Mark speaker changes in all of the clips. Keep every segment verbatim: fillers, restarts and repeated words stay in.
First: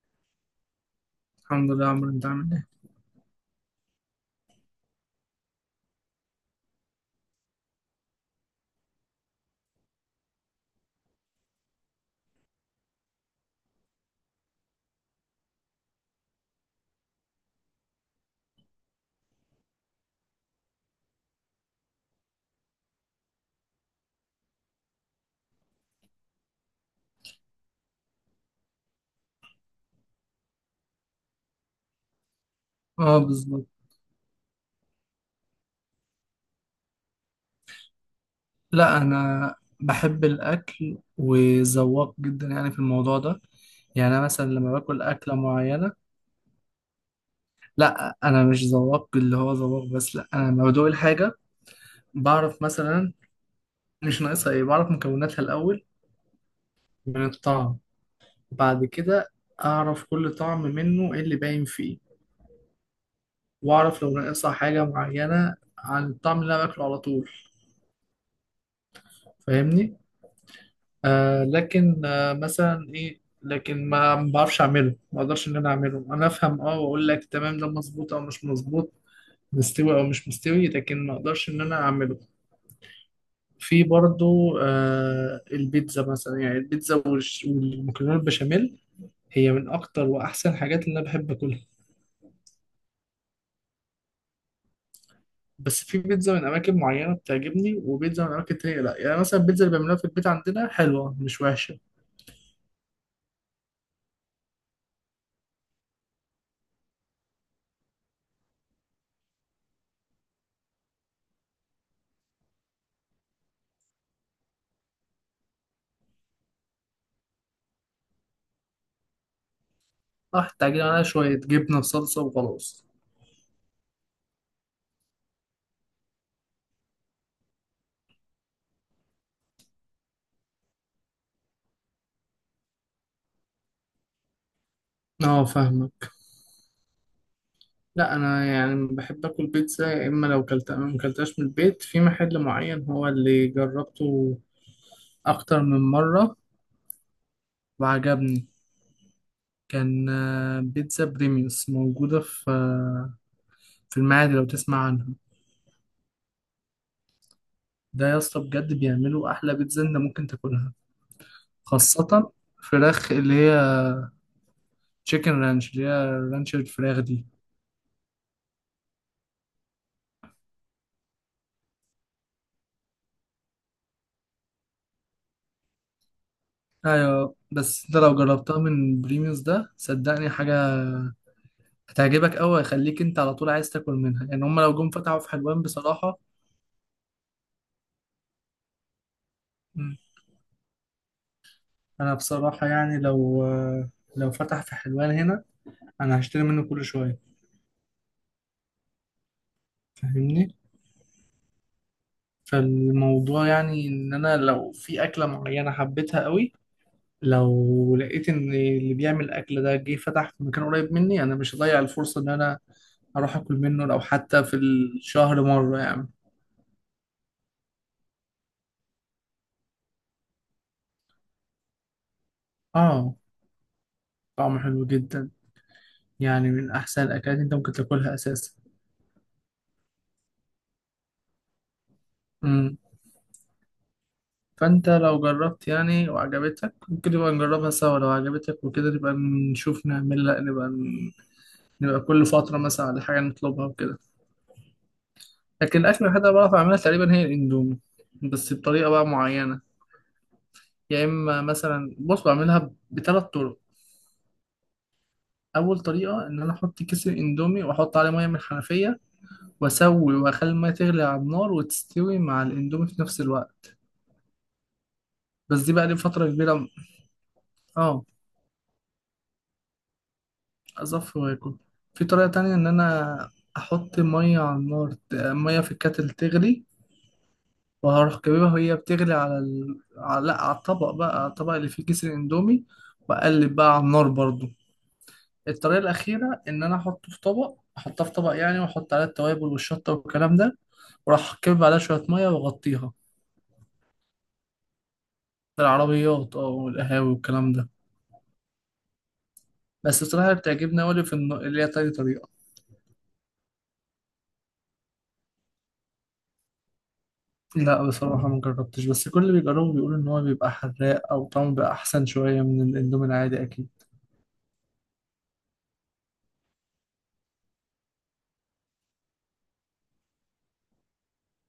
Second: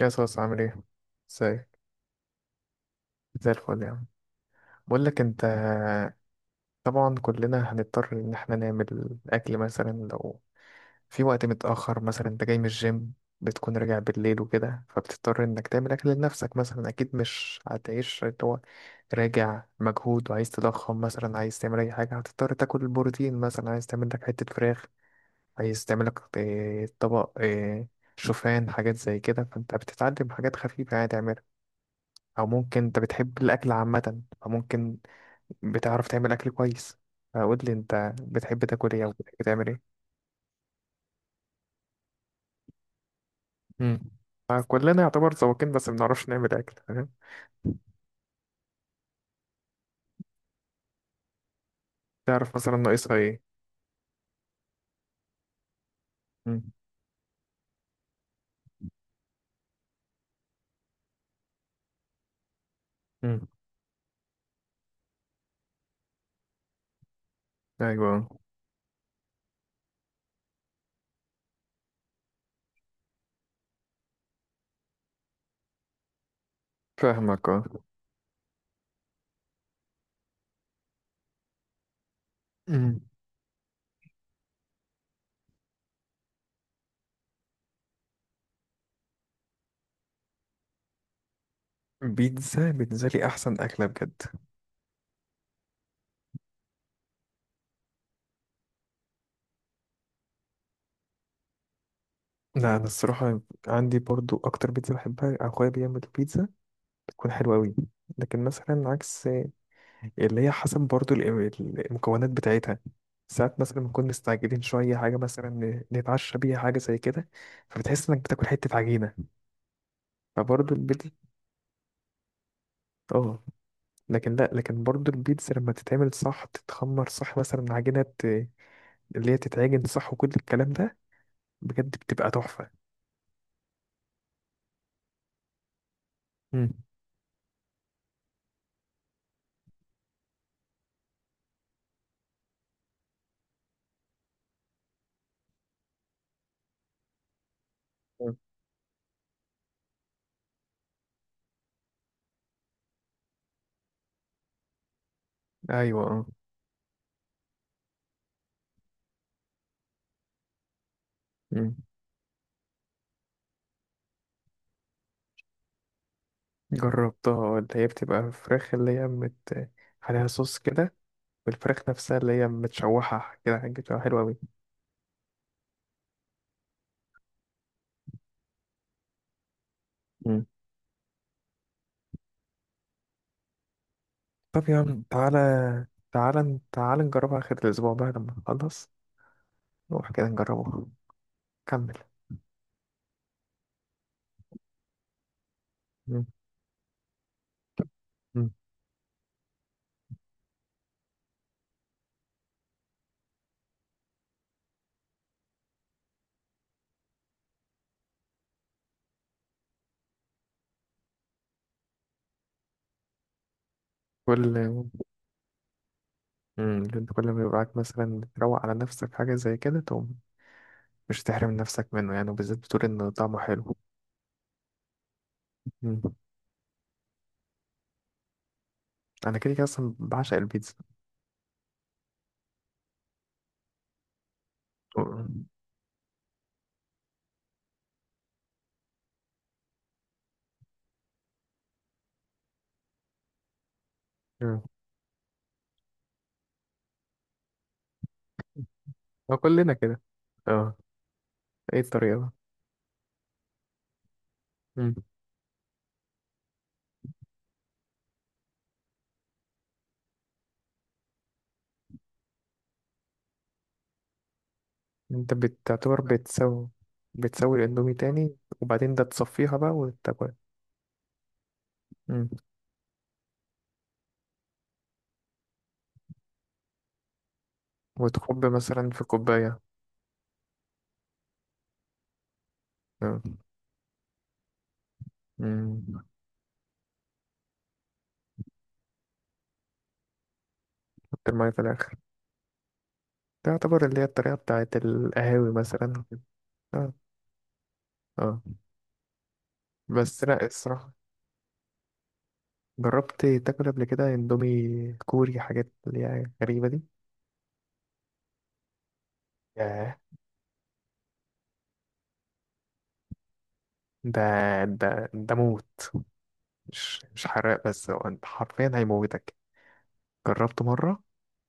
Speaker 1: يا صوص عامل ايه؟
Speaker 2: الحمد
Speaker 1: ازيك؟
Speaker 2: لله يا عمرو، انت عامل ايه؟
Speaker 1: زي الفل يا عم. بقول لك انت، طبعا كلنا هنضطر ان احنا نعمل اكل مثلا لو في وقت متأخر، مثلا انت جاي من الجيم بتكون راجع بالليل وكده، فبتضطر انك تعمل اكل لنفسك. مثلا اكيد مش هتعيش اللي هو راجع مجهود وعايز تضخم، مثلا عايز تعمل اي حاجة هتضطر تاكل البروتين، مثلا عايز تعمل لك حتة فراخ، عايز تعمل لك إيه، طبق آه، شوفان، حاجات زي كده. فانت بتتعلم حاجات خفيفة يعني تعملها، او ممكن انت
Speaker 2: اه،
Speaker 1: بتحب
Speaker 2: بالظبط.
Speaker 1: الاكل عامه فممكن بتعرف تعمل اكل كويس. فقول لي انت بتحب تاكل
Speaker 2: لا،
Speaker 1: ايه او بتحب
Speaker 2: انا
Speaker 1: تعمل ايه.
Speaker 2: بحب الاكل وذواق جدا يعني في الموضوع ده.
Speaker 1: مم.
Speaker 2: يعني انا مثلا لما باكل
Speaker 1: كلنا يعتبر
Speaker 2: اكله
Speaker 1: ذواقين بس
Speaker 2: معينه،
Speaker 1: ما بنعرفش نعمل اكل، فاهم.
Speaker 2: لا، انا مش ذواق اللي هو ذواق، بس لا، انا لما بدوق الحاجه
Speaker 1: تعرف
Speaker 2: بعرف
Speaker 1: مثلا
Speaker 2: مثلا.
Speaker 1: ناقصها ايه.
Speaker 2: مش ناقصها ايه، بعرف مكوناتها الاول
Speaker 1: مم.
Speaker 2: من الطعم. بعد كده اعرف كل طعم منه ايه اللي باين فيه،
Speaker 1: مم.
Speaker 2: واعرف لو ناقصها حاجه معينه عن الطعم اللي انا باكله على طول.
Speaker 1: ايوه.
Speaker 2: فاهمني؟ آه لكن آه مثلا ايه، لكن ما ما بعرفش اعمله، ما اقدرش ان انا اعمله. انا افهم اه، واقول لك
Speaker 1: فاهمك
Speaker 2: تمام،
Speaker 1: اه.
Speaker 2: ده مظبوط او مش مظبوط، مستوي او مش مستوي، لكن ما اقدرش ان انا اعمله.
Speaker 1: مم.
Speaker 2: في برضو آه البيتزا مثلا. يعني البيتزا والش- والمكرونه البشاميل هي من اكتر واحسن حاجات اللي انا بحب اكلها.
Speaker 1: بيتزا بالنسبه لي احسن اكله بجد.
Speaker 2: بس في بيتزا من اماكن معينه بتعجبني، وبيتزا من اماكن تانية لا. يعني مثلا البيتزا اللي بيعملوها في البيت عندنا حلوه، مش وحشه.
Speaker 1: لا، انا الصراحه عندي برضو اكتر بيتزا بحبها اخويا بيعمل بيتزا بتكون حلوه قوي. لكن مثلا عكس، اللي هي حسب برضو الإم- المكونات بتاعتها. ساعات مثلا بنكون مستعجلين شوية، حاجة مثلا ن- نتعشى بيها، حاجة زي كده، فبتحس إنك بتاكل حتة عجينة.
Speaker 2: اه،
Speaker 1: فبرضو
Speaker 2: تعجبني عليها
Speaker 1: البيتزا،
Speaker 2: شويه جبنه وصلصه وخلاص.
Speaker 1: اه. لكن لأ، لكن برضو البيتزا لما تتعمل صح، تتخمر صح، مثلا عجينة ت- اللي هي تتعجن صح وكل الكلام ده، بجد بتبقى تحفة.
Speaker 2: اه، فاهمه.
Speaker 1: مم.
Speaker 2: لا، انا يعني بحب اكل بيتزا. يا اما لو كلت ما كلتهاش من البيت، في محل معين هو اللي جربته اكتر من مره،
Speaker 1: مم.
Speaker 2: وعجبني. كان آه، بيتزا بريميوس موجوده في آه، في المعادي، لو تسمع عنها.
Speaker 1: أيوة اه.
Speaker 2: ده يا اسطى، بجد بيعملوا احلى بيتزا انت ممكن تاكلها،
Speaker 1: مم.
Speaker 2: خاصه فراخ اللي هي تشيكن رانش، اللي هي رانش الفراخ دي.
Speaker 1: جربتها آه، اللي هي بتبقى فراخ، اللي هي مت عليها صوص كده، والفراخ نفسها اللي هي متشوحة كده، حاجة بتبقى حلوة أوي.
Speaker 2: ايوه، بس انت لو جربتها من بريميوس ده صدقني حاجه هتعجبك قوي، هيخليك انت على طول عايز تاكل منها. يعني هم
Speaker 1: طب
Speaker 2: لو
Speaker 1: يا
Speaker 2: جم
Speaker 1: عم،
Speaker 2: فتحوا في
Speaker 1: تعالى
Speaker 2: حلوان بصراحة.
Speaker 1: تعالى تعالى نجربها آخر الأسبوع بقى لما نخلص،
Speaker 2: مم.
Speaker 1: نروح كده نجربها. كمل.
Speaker 2: انا بصراحة يعني لو لو فتح في حلوان هنا، انا
Speaker 1: مم.
Speaker 2: هشتري منه كل شوية.
Speaker 1: مم.
Speaker 2: فاهمني؟ فالموضوع يعني ان انا لو في اكلة معينة حبيتها قوي، لو لقيت ان اللي بيعمل الاكل ده جه فتح في مكان قريب مني، انا مش هضيع الفرصة ان انا اروح اكل منه لو حتى
Speaker 1: كل.
Speaker 2: في الشهر مرة يعني.
Speaker 1: مم. انت كل ما يبقى معاك مثلا تروق على نفسك حاجة زي كده، تقوم مش تحرم نفسك منه يعني، وبالذات بتقول إن
Speaker 2: اه،
Speaker 1: طعمه حلو.
Speaker 2: طعمه حلو جدا.
Speaker 1: مم.
Speaker 2: يعني من احسن الاكلات انت ممكن تاكلها اساسا.
Speaker 1: أنا كده كده أصلا بعشق البيتزا.
Speaker 2: فانت لو
Speaker 1: مم.
Speaker 2: جربت يعني وعجبتك، ممكن نبقى نجربها سوا، لو عجبتك وكده نبقى نشوف نعمل، لا نبقى ن- نبقى كل فترة مثلا على حاجة نطلبها وكده.
Speaker 1: مم.
Speaker 2: لكن الأكل الوحيد اللي بعرف أعملها تقريبا هي الإندومي، بس بطريقة بقى
Speaker 1: أه
Speaker 2: معينة.
Speaker 1: كلنا كده. اه.
Speaker 2: يا إما
Speaker 1: ايه
Speaker 2: مثلا
Speaker 1: الطريقة
Speaker 2: بص،
Speaker 1: بقى؟
Speaker 2: بعملها ب- بثلاث طرق.
Speaker 1: مم.
Speaker 2: أول طريقة إن أنا أحط كيس الإندومي وأحط عليه مية من الحنفية وأسوي وأخلي المية تغلي على النار وتستوي مع الإندومي في نفس الوقت.
Speaker 1: انت
Speaker 2: بس دي بقى لي
Speaker 1: بتعتبر
Speaker 2: فترة كبيرة.
Speaker 1: بتسوي، بتسوي الاندومي
Speaker 2: اه،
Speaker 1: تاني، وبعدين ده تصفيها بقى وتاكل.
Speaker 2: أصفي وآكل. في طريقة
Speaker 1: مم.
Speaker 2: تانية إن أنا أحط مية على النار، ت- مية في الكاتل تغلي، وهروح
Speaker 1: وتكب
Speaker 2: جايبها وهي
Speaker 1: مثلا في
Speaker 2: بتغلي على
Speaker 1: كوباية،
Speaker 2: ال... على... لأ، على الطبق بقى، على الطبق اللي فيه كيس الإندومي،
Speaker 1: آه.
Speaker 2: وأقلب بقى على النار برضو. الطريقة
Speaker 1: مم.
Speaker 2: الأخيرة إن أنا أحطه في طبق، أحطها في طبق يعني، وأحط عليها التوابل والشطة والكلام ده،
Speaker 1: حط
Speaker 2: وأروح
Speaker 1: المية في
Speaker 2: كبب عليها
Speaker 1: الآخر،
Speaker 2: شوية مية وأغطيها.
Speaker 1: تعتبر اللي هي الطريقة بتاعت القهاوي مثلا وكده.
Speaker 2: العربيات أه
Speaker 1: اه.
Speaker 2: والقهاوي والكلام ده.
Speaker 1: اه.
Speaker 2: بس
Speaker 1: بس
Speaker 2: بصراحة
Speaker 1: لا
Speaker 2: بتعجبني أوي
Speaker 1: الصراحة،
Speaker 2: اللي في الن- اللي هي تاني طريقة.
Speaker 1: جربت تاكل قبل كده اندومي كوري، حاجات اللي هي غريبة دي.
Speaker 2: لا بصراحة ما جربتش، بس كل اللي بيجربه بيقول
Speaker 1: ياه،
Speaker 2: إن هو بيبقى حراق أو طعمه بيبقى أحسن شوية من الإندومي العادي أكيد.
Speaker 1: ده ده ده موت، مش مش حراق بس، هو انت حرفيا هيموتك. جربته مرة،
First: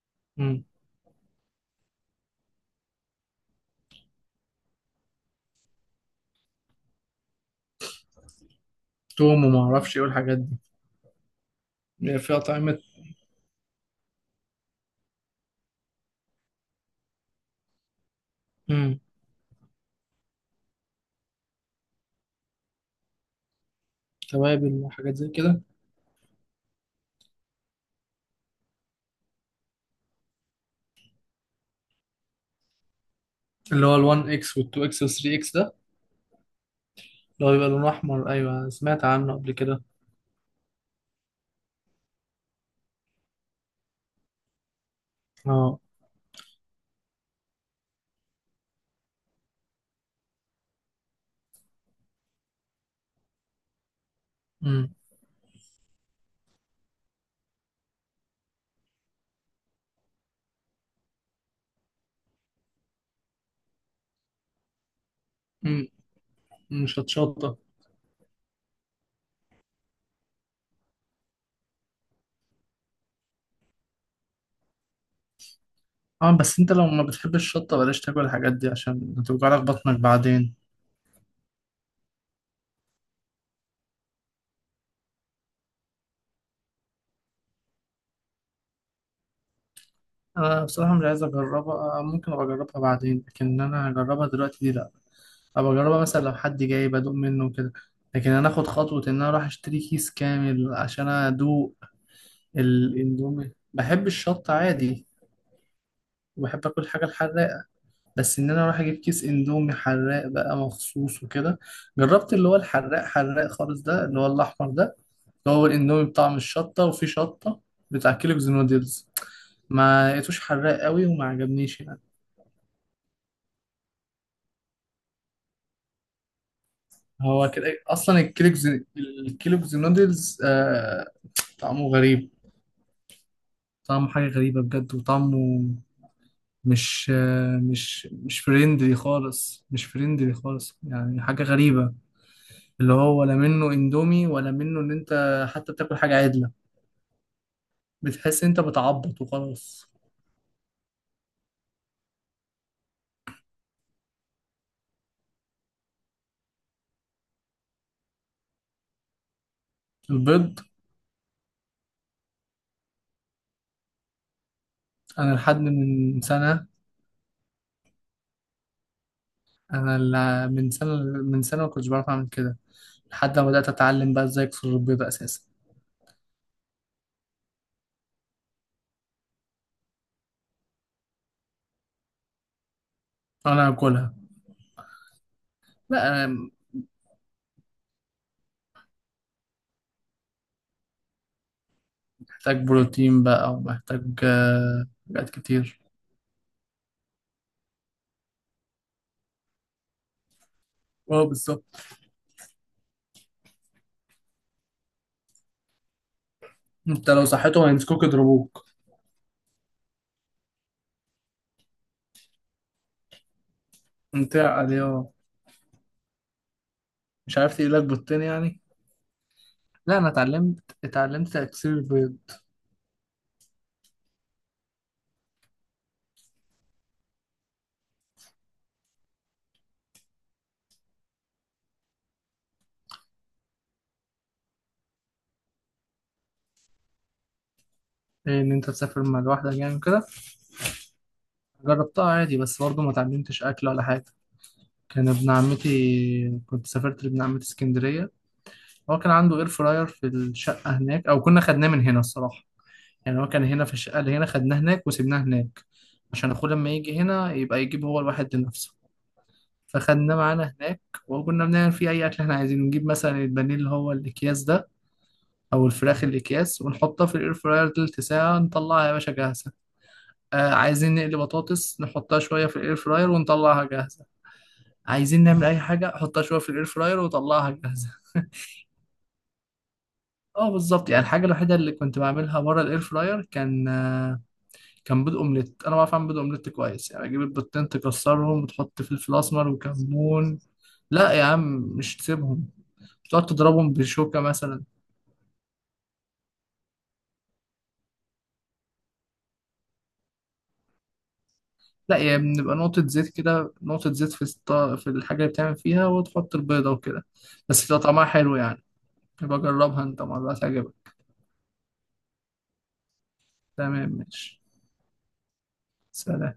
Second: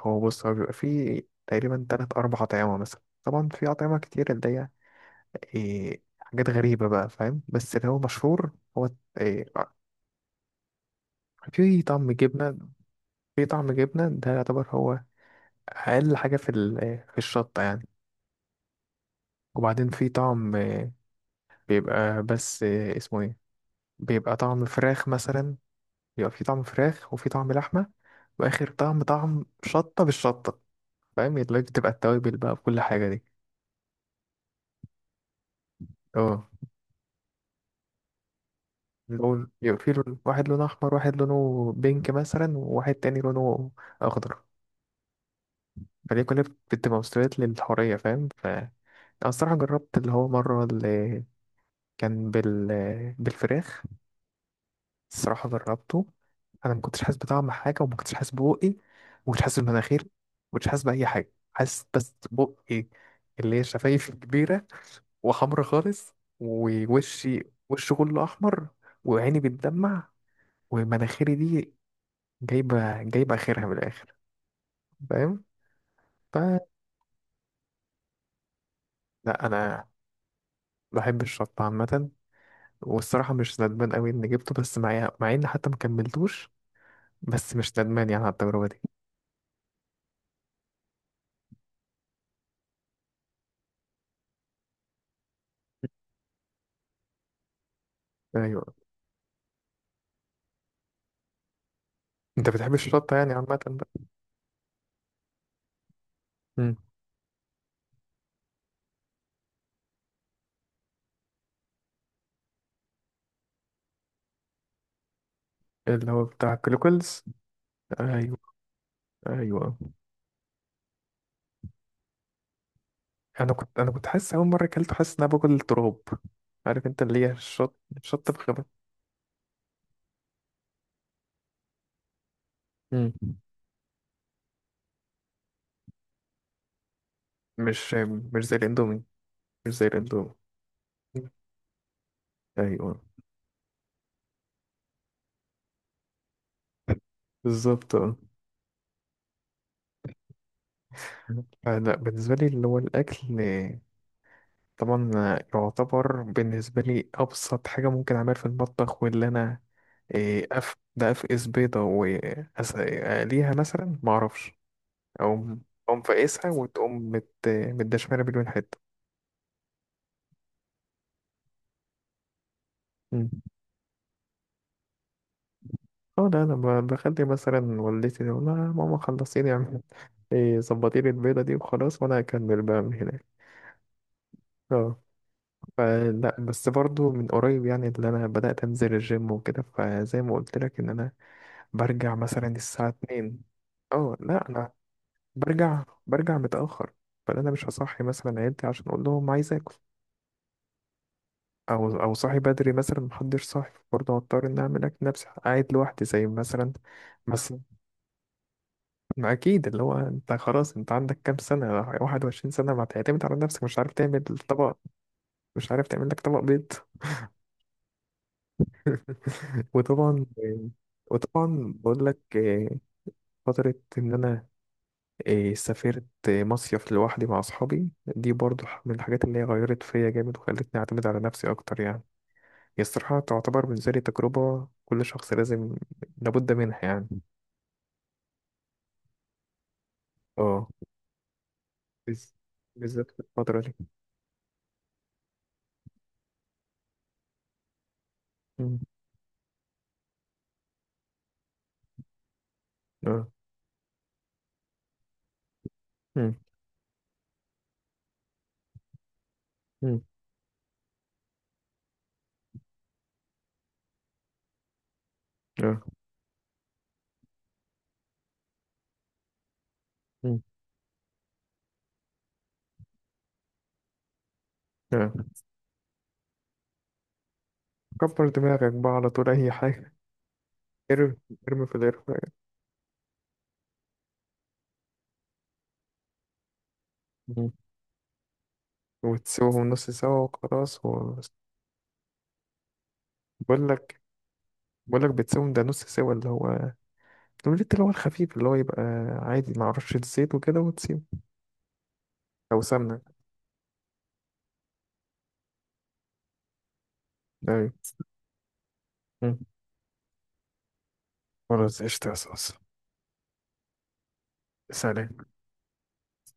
Speaker 1: هو بص هو
Speaker 2: مم.
Speaker 1: بيبقى فيه تقريبا تلات أربع أطعمة، مثلا طبعا في أطعمة كتير اللي هي إيه، حاجات غريبة بقى، فاهم. بس اللي هو مشهور هو
Speaker 2: توم
Speaker 1: إيه،
Speaker 2: وما أعرفش إيه والحاجات دي.
Speaker 1: في طعم
Speaker 2: بيبقى فيها
Speaker 1: جبنة،
Speaker 2: طعمة.
Speaker 1: في طعم جبنة ده يعتبر هو أقل حاجة في ال- في الشطة يعني.
Speaker 2: مم.
Speaker 1: وبعدين في طعم آه، بيبقى بس آه، اسمه ايه، بيبقى طعم
Speaker 2: توابل
Speaker 1: فراخ
Speaker 2: وحاجات زي
Speaker 1: مثلا،
Speaker 2: كده.
Speaker 1: بيبقى في طعم فراخ وفي طعم لحمة، وآخر طعم طعم شطة بالشطة، فاهم، اللي هي بتبقى التوابل بقى بكل حاجة دي.
Speaker 2: اللي هو ال1 إكس وال2 إكس وال3 إكس ده،
Speaker 1: اه.
Speaker 2: اللي هو بيبقى لونه أحمر. أيوه، سمعت عنه
Speaker 1: لون
Speaker 2: قبل كده.
Speaker 1: يبقى، في لون واحد لونه أحمر، واحد لونه بينك مثلا، وواحد تاني لونه أخضر.
Speaker 2: أه.
Speaker 1: فدي كلها بتبقى مستويات للحورية، فاهم. ف أنا الصراحة جربت اللي هو مرة كان بال بالفراخ.
Speaker 2: مم.
Speaker 1: الصراحة جربته، أنا ما كنتش حاسس بطعم حاجة، وما كنتش حاسس ببقي، وما كنتش حاسس بمناخيري، ما كنتش حاسس بأي حاجة، حاسس بس بقي اللي هي شفايفي كبيرة وحمرا
Speaker 2: مم.
Speaker 1: خالص،
Speaker 2: مش
Speaker 1: ووشي،
Speaker 2: هتشطة.
Speaker 1: وشي كله أحمر، وعيني بتدمع، ومناخيري دي جايبة جايبة آخرها من الآخر، فاهم؟
Speaker 2: أه،
Speaker 1: ف-
Speaker 2: بس أنت لو ما بتحبش الشطة بلاش تاكل الحاجات دي عشان
Speaker 1: لا
Speaker 2: هتوجعلك
Speaker 1: أنا
Speaker 2: بطنك بعدين.
Speaker 1: بحب الشطة عامة، والصراحة مش ندمان أوي إني جبته، بس مع مع إني حتى ما كملتوش، بس مش ندمان يعني على التجربة دي.
Speaker 2: أنا بصراحة مش عايز أجربها، آه، ممكن أبقى أجربها بعدين، لكن إن أنا أجربها دلوقتي دي لأ. ابقى اجربها مثلا لو حد جاي بدوق منه وكده، لكن انا
Speaker 1: ايوه،
Speaker 2: اخد خطوه ان انا اروح اشتري كيس كامل عشان ادوق.
Speaker 1: انت بتحب الشطه يعني عامه
Speaker 2: الاندومي
Speaker 1: بقى.
Speaker 2: بحب الشطه عادي، وبحب
Speaker 1: مم.
Speaker 2: اكل حاجه الحراقه، بس ان انا اروح اجيب كيس اندومي حراق بقى مخصوص وكده. جربت اللي هو الحراق حراق خالص ده، اللي هو الاحمر ده، اللي هو الاندومي
Speaker 1: اللي هو
Speaker 2: بطعم
Speaker 1: بتاع
Speaker 2: الشطه وفي
Speaker 1: كلوكلز.
Speaker 2: شطه، بتاع
Speaker 1: ايوه.
Speaker 2: كيلوجز نودلز.
Speaker 1: ايوه.
Speaker 2: ما لقيتوش حراق قوي وما عجبنيش يعني.
Speaker 1: انا كنت انا كنت حاسس، اول مره اكلته حاسس ان انا باكل تراب، عارف انت اللي هي
Speaker 2: هو كده
Speaker 1: الشط،
Speaker 2: اصلا
Speaker 1: شطه
Speaker 2: الكيلوجز
Speaker 1: بخبط.
Speaker 2: الكيلوجز نودلز. آه طعمه غريب.
Speaker 1: مم.
Speaker 2: طعمه حاجة غريبة بجد، وطعمه مش
Speaker 1: مش
Speaker 2: مش مش
Speaker 1: مش زي
Speaker 2: فريندلي
Speaker 1: الاندومي،
Speaker 2: خالص،
Speaker 1: مش
Speaker 2: مش
Speaker 1: زي
Speaker 2: فريندلي
Speaker 1: الاندومي.
Speaker 2: خالص يعني، حاجة غريبة. اللي
Speaker 1: ايوه.
Speaker 2: هو ولا منه اندومي ولا منه، ان انت حتى بتاكل حاجة عدلة،
Speaker 1: بالظبط اه.
Speaker 2: بتحس انت بتعبط وخلاص.
Speaker 1: لا بالنسبه لي اللي هو الاكل، طبعا يعتبر بالنسبة لي أبسط حاجة ممكن أعملها في المطبخ، واللي أنا إيه،
Speaker 2: البيض.
Speaker 1: أف ده أفقس بيضة وأقليها مثلا، معرفش،
Speaker 2: انا لحد
Speaker 1: أقوم أقوم
Speaker 2: من
Speaker 1: فاقسها
Speaker 2: سنة،
Speaker 1: وتقوم مت... متدشملة مليون حتة.
Speaker 2: انا ال- من سنة من سنة ما كنتش بعرف اعمل كده،
Speaker 1: مم.
Speaker 2: لحد ما بدأت اتعلم بقى ازاي اكسر البيض اساسا.
Speaker 1: اه ده أنا ب- بخلي مثلا والدتي، تقول لها ماما خلصي لي اعمل- إيه، ظبطي لي البيضة دي وخلاص، وأنا هكمل بقى من هناك.
Speaker 2: انا اكلها.
Speaker 1: اه.
Speaker 2: لا،
Speaker 1: فلا
Speaker 2: انا
Speaker 1: بس برضو من قريب يعني، اللي أنا بدأت أنزل الجيم وكده، فزي ما قلت لك إن أنا برجع مثلا
Speaker 2: محتاج
Speaker 1: الساعة
Speaker 2: بروتين
Speaker 1: اتنين.
Speaker 2: بقى، ومحتاج
Speaker 1: اه لا انا
Speaker 2: آه، حاجات كتير.
Speaker 1: برجع برجع متأخر، فانا مش هصحي مثلا عيلتي عشان اقول لهم عايز اكل،
Speaker 2: اه بالظبط.
Speaker 1: او او صاحي بدري مثلا محدش صاحي، برضه هضطر ان اعمل اكل نفسي قاعد لوحدي زي مثلا.
Speaker 2: انت لو
Speaker 1: بس
Speaker 2: صحيتهم هيمسكوك يضربوك.
Speaker 1: ما اكيد اللي هو انت خلاص، انت عندك كام سنة، واحد وعشرين سنة، ما تعتمد على نفسك، مش عارف تعمل
Speaker 2: انت
Speaker 1: طبق،
Speaker 2: عليه اه.
Speaker 1: مش عارف تعمل لك طبق بيض.
Speaker 2: مش عارف تقيلك بالتاني يعني. لا، انا
Speaker 1: وطبعا،
Speaker 2: اتعلمت اتعلمت تكسير
Speaker 1: وطبعا بقول
Speaker 2: البيض.
Speaker 1: لك آه، فترة ان انا إيه، سافرت مصيف لوحدي مع أصحابي، دي برضو ح- من الحاجات اللي هي غيرت فيا جامد وخلتني أعتمد على نفسي أكتر يعني. هي الصراحة تعتبر بالنسبة لي تجربة كل شخص لازم، لابد منها يعني.
Speaker 2: ان انت تسافر مع لوحدك يعني كده.
Speaker 1: اه
Speaker 2: جربتها
Speaker 1: بز-
Speaker 2: عادي، بس برضه ما
Speaker 1: بالذات في
Speaker 2: اتعلمتش
Speaker 1: الفترة
Speaker 2: اكل
Speaker 1: دي.
Speaker 2: ولا حاجه. كان ابن عمتي، كنت سافرت لابن عمتي اسكندريه.
Speaker 1: مم.
Speaker 2: هو كان عنده اير فراير في الشقه هناك، او كنا خدناه من هنا الصراحه. يعني
Speaker 1: اه.
Speaker 2: هو كان هنا في الشقه اللي هنا، خدناه هناك وسيبناه هناك، عشان
Speaker 1: مم.
Speaker 2: اخوه لما يجي هنا يبقى يجيب هو الواحد لنفسه.
Speaker 1: مم.
Speaker 2: فخدناه معانا هناك. وكنا بنعمل فيه اي اكل احنا عايزينه. نجيب مثلا البانيه اللي هو الاكياس ده، او
Speaker 1: اه.
Speaker 2: الفراخ الاكياس، ونحطها في الاير فراير تلت ساعه، نطلعها يا باشا جاهزه.
Speaker 1: مم.
Speaker 2: آه عايزين نقلي بطاطس، نحطها شويه في الاير فراير ونطلعها جاهزه.
Speaker 1: اه.
Speaker 2: عايزين نعمل اي حاجه، حطها شويه في الاير فراير وطلعها جاهزه.
Speaker 1: كبر دماغك بقى على طول أي حاجة.
Speaker 2: اه بالظبط. يعني
Speaker 1: ارمي،
Speaker 2: الحاجه الوحيده
Speaker 1: ارمي
Speaker 2: اللي
Speaker 1: في
Speaker 2: كنت
Speaker 1: الإرفاق.
Speaker 2: بعملها بره الاير فراير كان آه كان بيض اومليت. انا بعرف اعمل بيض اومليت كويس، يعني اجيب البيضتين تكسرهم وتحط فلفل اسمر
Speaker 1: وتسيبهم نص سوا
Speaker 2: وكمون.
Speaker 1: وخلاص
Speaker 2: لا
Speaker 1: و...
Speaker 2: يا عم، مش تسيبهم. تقعد
Speaker 1: بقول
Speaker 2: تضربهم
Speaker 1: لك
Speaker 2: بشوكه مثلا.
Speaker 1: بقول لك بتسيبهم ده نص سوا، اللي هو الأومليت اللي هو الخفيف، اللي هو يبقى عادي مع رشة زيت وكده وتسيبه.
Speaker 2: لا، يعني بنبقى
Speaker 1: أو
Speaker 2: نقطة
Speaker 1: سمنة.
Speaker 2: زيت كده، نقطة زيت في الط- في الحاجة اللي بتعمل فيها، وتحط البيضة وكده. بس
Speaker 1: أيوة.
Speaker 2: بتبقى طعمها حلو يعني.
Speaker 1: مم.
Speaker 2: يبقى جربها انت مرة، هتعجبك.
Speaker 1: خلاص قشطة يا صوص.
Speaker 2: تمام ماشي.
Speaker 1: سلام.
Speaker 2: سلام.